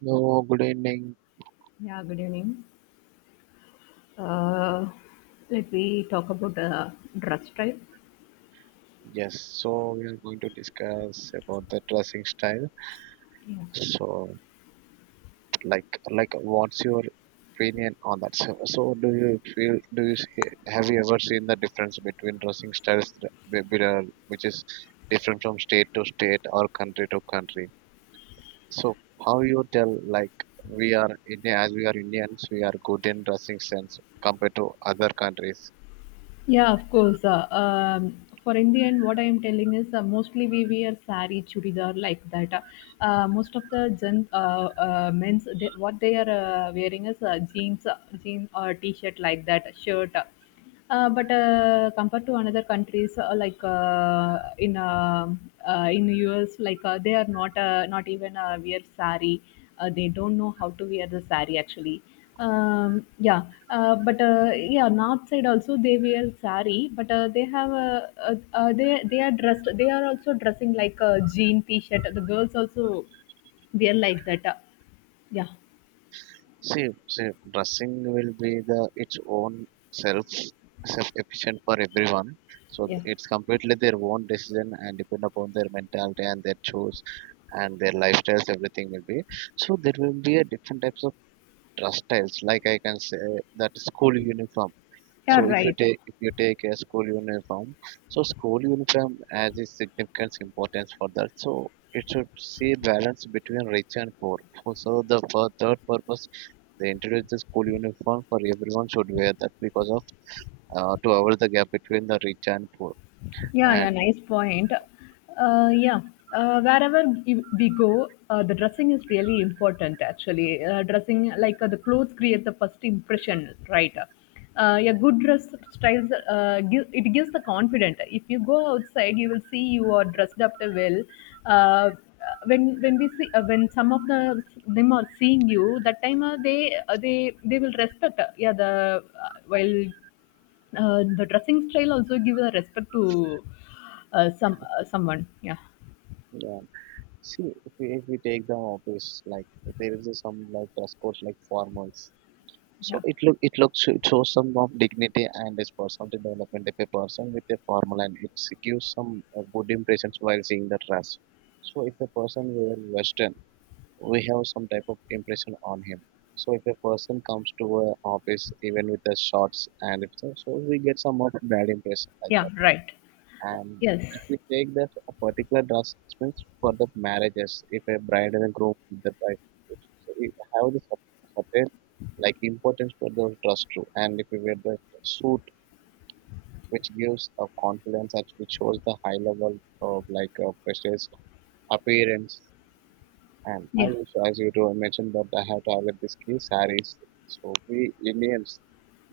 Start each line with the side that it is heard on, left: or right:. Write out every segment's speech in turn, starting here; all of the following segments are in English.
right: Hello, good evening.
left: Yeah, good evening. Uh, Let me talk about dress type.
right: Yes, so we are going to discuss about the dressing style.
left: Yeah.
right: So, what's your opinion on that? So do you feel, do you see, have you ever seen the difference between dressing styles, which is different from state to state or country to country? So, how you tell, like, we are India, as we are Indians, we are good in dressing sense compared to other countries.
left: Yeah, of course. For Indian, what I am telling is mostly we wear sari, churidar like that. Most of the men's they, what they are wearing is jeans, jean or t-shirt like that, shirt. But Compared to another countries like in US, like they are not not even wear sari. They don't know how to wear the sari actually. um, yeah, yeah, north side also they wear sari, but they have they are dressed. They are also dressing like a jean t-shirt. The girls also wear like that. Yeah,
right: See, dressing will be the its own self self efficient for everyone. So
left: yeah,
right: it's completely their own decision and depend upon their mentality and their choice and their lifestyles. Everything will be so there will be a different types of dress styles. Like I can say that school uniform.
left: yeah,
right: So
left: right.
right: if you take a school uniform, so school uniform has its significance importance for that. So it should see balance between rich and poor. So the for third purpose they introduced the school uniform for everyone should wear that because of to avoid the gap between the rich and poor.
left: Yeah, yeah,
right: And
left: nice point. Uh, yeah, Wherever we go, the dressing is really important actually. Dressing, like the clothes, create the first impression, right? Yeah, good dress styles, it gives the confidence. If you go outside, you will see you are dressed up well. Uh, when we see when some of the them are seeing you, that time they will respect. Yeah, the While the dressing style also gives a respect to someone. Yeah,
right: yeah. See, if we take the office, like there is a some like dress code like formals. So
left: yeah,
right: it looks it shows some of dignity and this personality development of a person with a formal and it gives some good impressions while seeing the dress. So if a person wear western, we have some type of impression on him. So if a person comes to our office even with the shorts and if so, so we get somewhat bad impression like
left: yeah,
right: that.
left: right.
right: And if
left: Yes,
right: we take that a particular dress it means for the marriages, if a bride and a groom with the dress, so we have the certain like importance for those dress too. And if we wear the suit, which gives a confidence and which shows the high level of like a prestige appearance, and I
left: yeah,
right: used to as you to mention that I have target this key saris. So we Indians,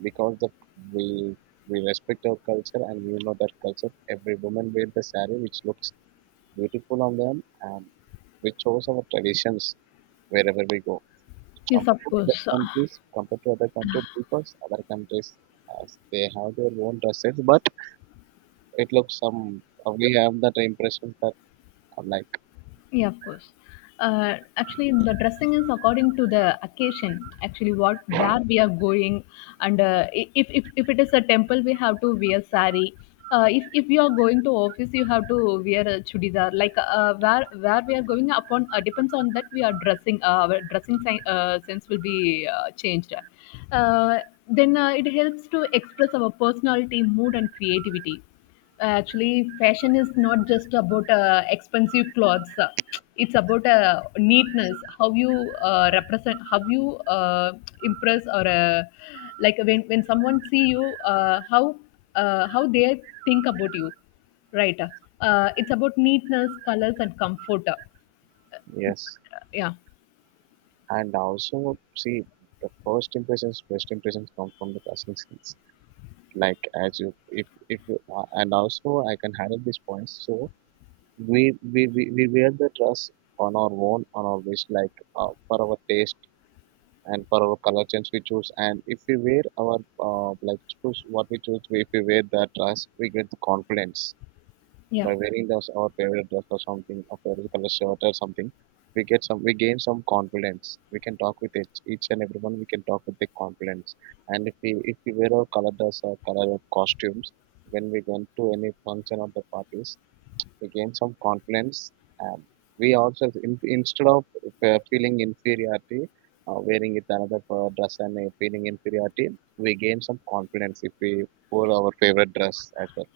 right: because the we we respect our culture and we know that culture. Every woman wear the sari, which looks beautiful on them, and we chose our traditions wherever we go.
left: yes, of
right: Compared to other
left: course.
right: countries, compared to other country peoples, other countries as they have their own dresses, but it looks some. We have that impression that I'm like
left: Yeah, of course. Actually, the dressing is according to the occasion. Actually, what where we are going, and if, if it is a temple, we have to wear sari. If you are going to office, you have to wear a chudidar. Like where we are going upon depends on that we are dressing. Our dressing sense will be changed. Uh, then It helps to express our personality, mood, and creativity. Actually, fashion is not just about expensive clothes. It's about neatness, how you represent, how you impress or like when someone see you, uh, how how they think about you, right? It's about neatness, colors, and comfort.
right: yes.
left: Yeah,
right: And also, see, the first impressions, best impressions come from the casting skills. Like as you, if you- and also I can handle these points. So we wear the dress on our own, on our wish, like for our taste and for our color change we choose. And if we wear our like choose what we choose, if we wear that dress, we get the confidence
left: yeah.
right: by wearing those our favorite dress or something, a favorite color shirt or something, we get some, we gain some confidence. We can talk with each and everyone. We can talk with the confidence. And if we wear our color dress or color costumes when we go to any function or the parties, we gain some confidence. And we also in, instead of feeling inferiority. Wearing it another dress and feeling inferiority, we gain some confidence if we wore our favorite dress as well.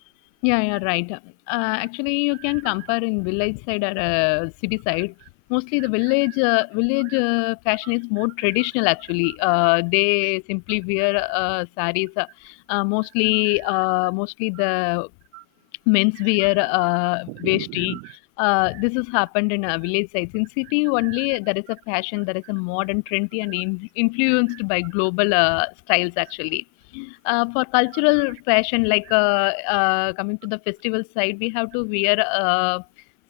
left: Yeah, yeah, right. Actually, you can compare in village side or city side. Mostly, the village fashion is more traditional. Actually, they simply wear saris. Mostly the menswear veshti. This has happened in village sites. In city only, there is a fashion, there is a modern, trendy, and influenced by global styles actually. For cultural fashion, coming to the festival side, we have to wear uh,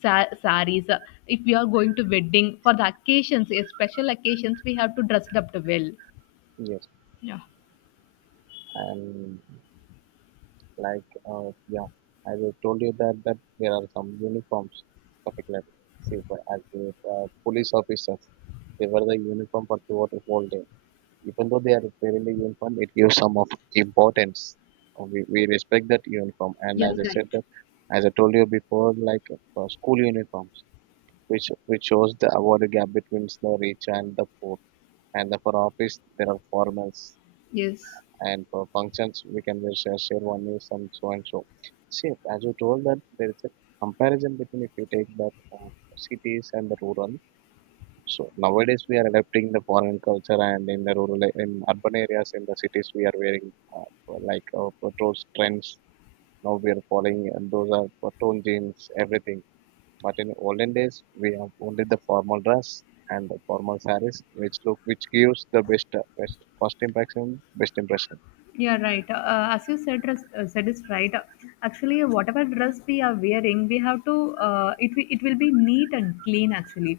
left: sa- saris. If we are going to wedding, for the occasions, special occasions, we have to dress up well.
right: Yes,
left: Yeah.
right: and like, yeah, as I told you that there are some uniforms, particularly. See, for as the police officers, they wear the uniform for throughout the whole day. Even though they are wearing the uniform, it gives some of importance. We respect that uniform, and
left: Yeah.
right: as I
left: Right.
right: said that, as I told you before, like school uniforms, which shows the award gap between the rich and the poor, and the, for office there are formals,
left: Yes.
right: and for functions we can wear share sherwani some so and so. See, as you told that there is a comparison between if you take that cities and the rural, so nowadays we are adapting the foreign culture, and in the rural in urban areas in the cities we are wearing like those trends now we are following, and those are for tone jeans everything, but in olden days we have only the formal dress and the formal sarees which look which gives the best, best first impression best impression.
left: Yeah, right. As you said, said is right. Actually, whatever dress we are wearing, we have to. It will be neat and clean. Actually,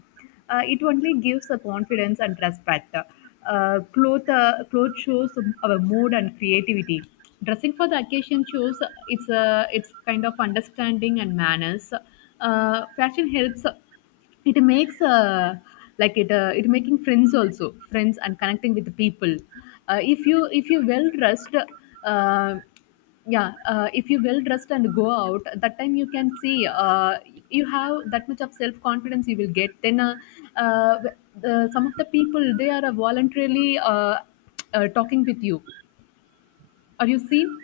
left: it only gives a confidence and respect. Cloth shows our mood and creativity. Dressing for the occasion shows it's kind of understanding and manners. Fashion helps, it makes it making friends also, friends and connecting with the people. If you if you well dressed, yeah if you well dressed and go out, that time you can see you have that much of self confidence you will get. Uh, the some of the people they are voluntarily talking with you. Are you seen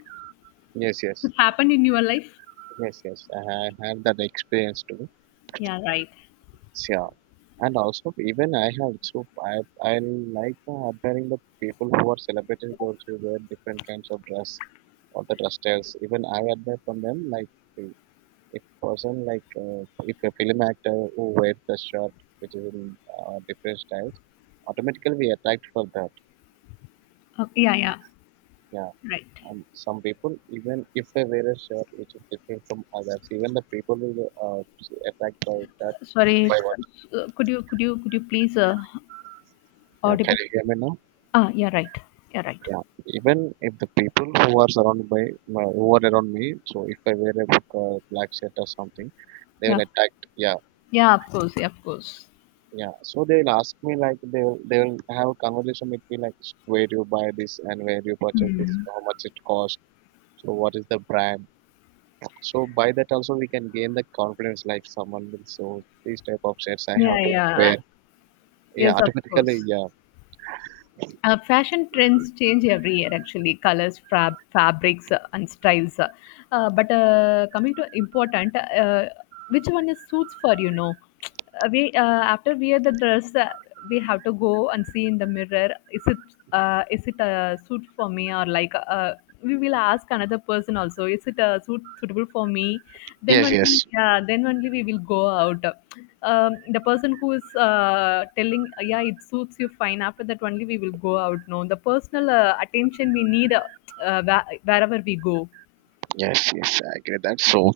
right: Yes,
left: it
right: yes.
left: happened in your life?
right: Yes, yes, I have had that experience too.
left: Yeah, right.
right: Sure. And also, even I have, so I like admiring the people who are celebrities, those who wear different kinds of dress or the dress styles. Even I admire from them, like, the- if person like, if a film actor who wears the shirt, which is in different styles, automatically we attract for that.
left: Okay, yeah, yeah,
right: Yeah.
left: right.
right: And some people, even if they wear a shirt which is different from others, even the people will attract by that,
left: Sorry,
right: by—
left: could you please
right: Yeah, can
left: audible?
right: you hear me now?
left: Ah, yeah, right. Yeah, right.
right: Yeah, even if the people who are surrounded by my- who are around me, so if I wear a black shirt or something, they
left: Yeah,
right: will attack. Yeah,
left: yeah, of course, yeah, of course.
right: yeah. So they will ask me like they will have a conversation with me like where you buy this and where you purchase this,
left: Hmm.
right: how much it cost, so what is the brand. So by that also we can gain the confidence like someone will so these type of shirts I
left: Yeah,
right: have to
left: yeah.
right: wear. Yeah,
left: Yes, of
right: automatically.
left: course.
right: Yeah.
left: Fashion trends change every year, actually, colors, fabrics, and styles. But Coming to important, uh, which one is suits for you know? We After we wear the dress, we have to go and see in the mirror. Is it is it a suit for me? Or like we will ask another person also, is it suitable for me? Then
right: Yes.
left: only,
right: Yes.
left: yeah, then only we will go out. The person who is telling yeah it suits you fine, after that only we will go out. No, the personal attention we need, wherever we go.
right: Yes, yes, I agree that. So,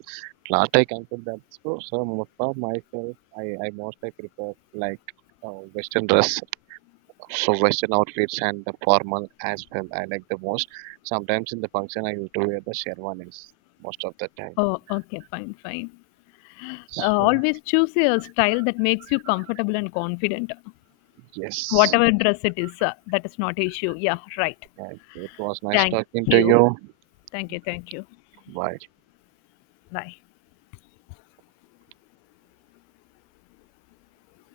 right: last I conclude that. So most of myself, I most I prefer like Western dress, so Western outfits and the formal as well. I like the most. Sometimes in the function, I used to wear the sherwanis most of the time.
left: Oh, okay, fine, fine.
right: So,
left: Always choose a style that makes you comfortable and confident,
right: yes,
left: whatever dress it is. That is not issue. Yeah, right.
right: and it was nice
left: Thank
right: talking to
left: you.
right: you.
left: Thank you, thank you.
right: Bye.
left: Bye.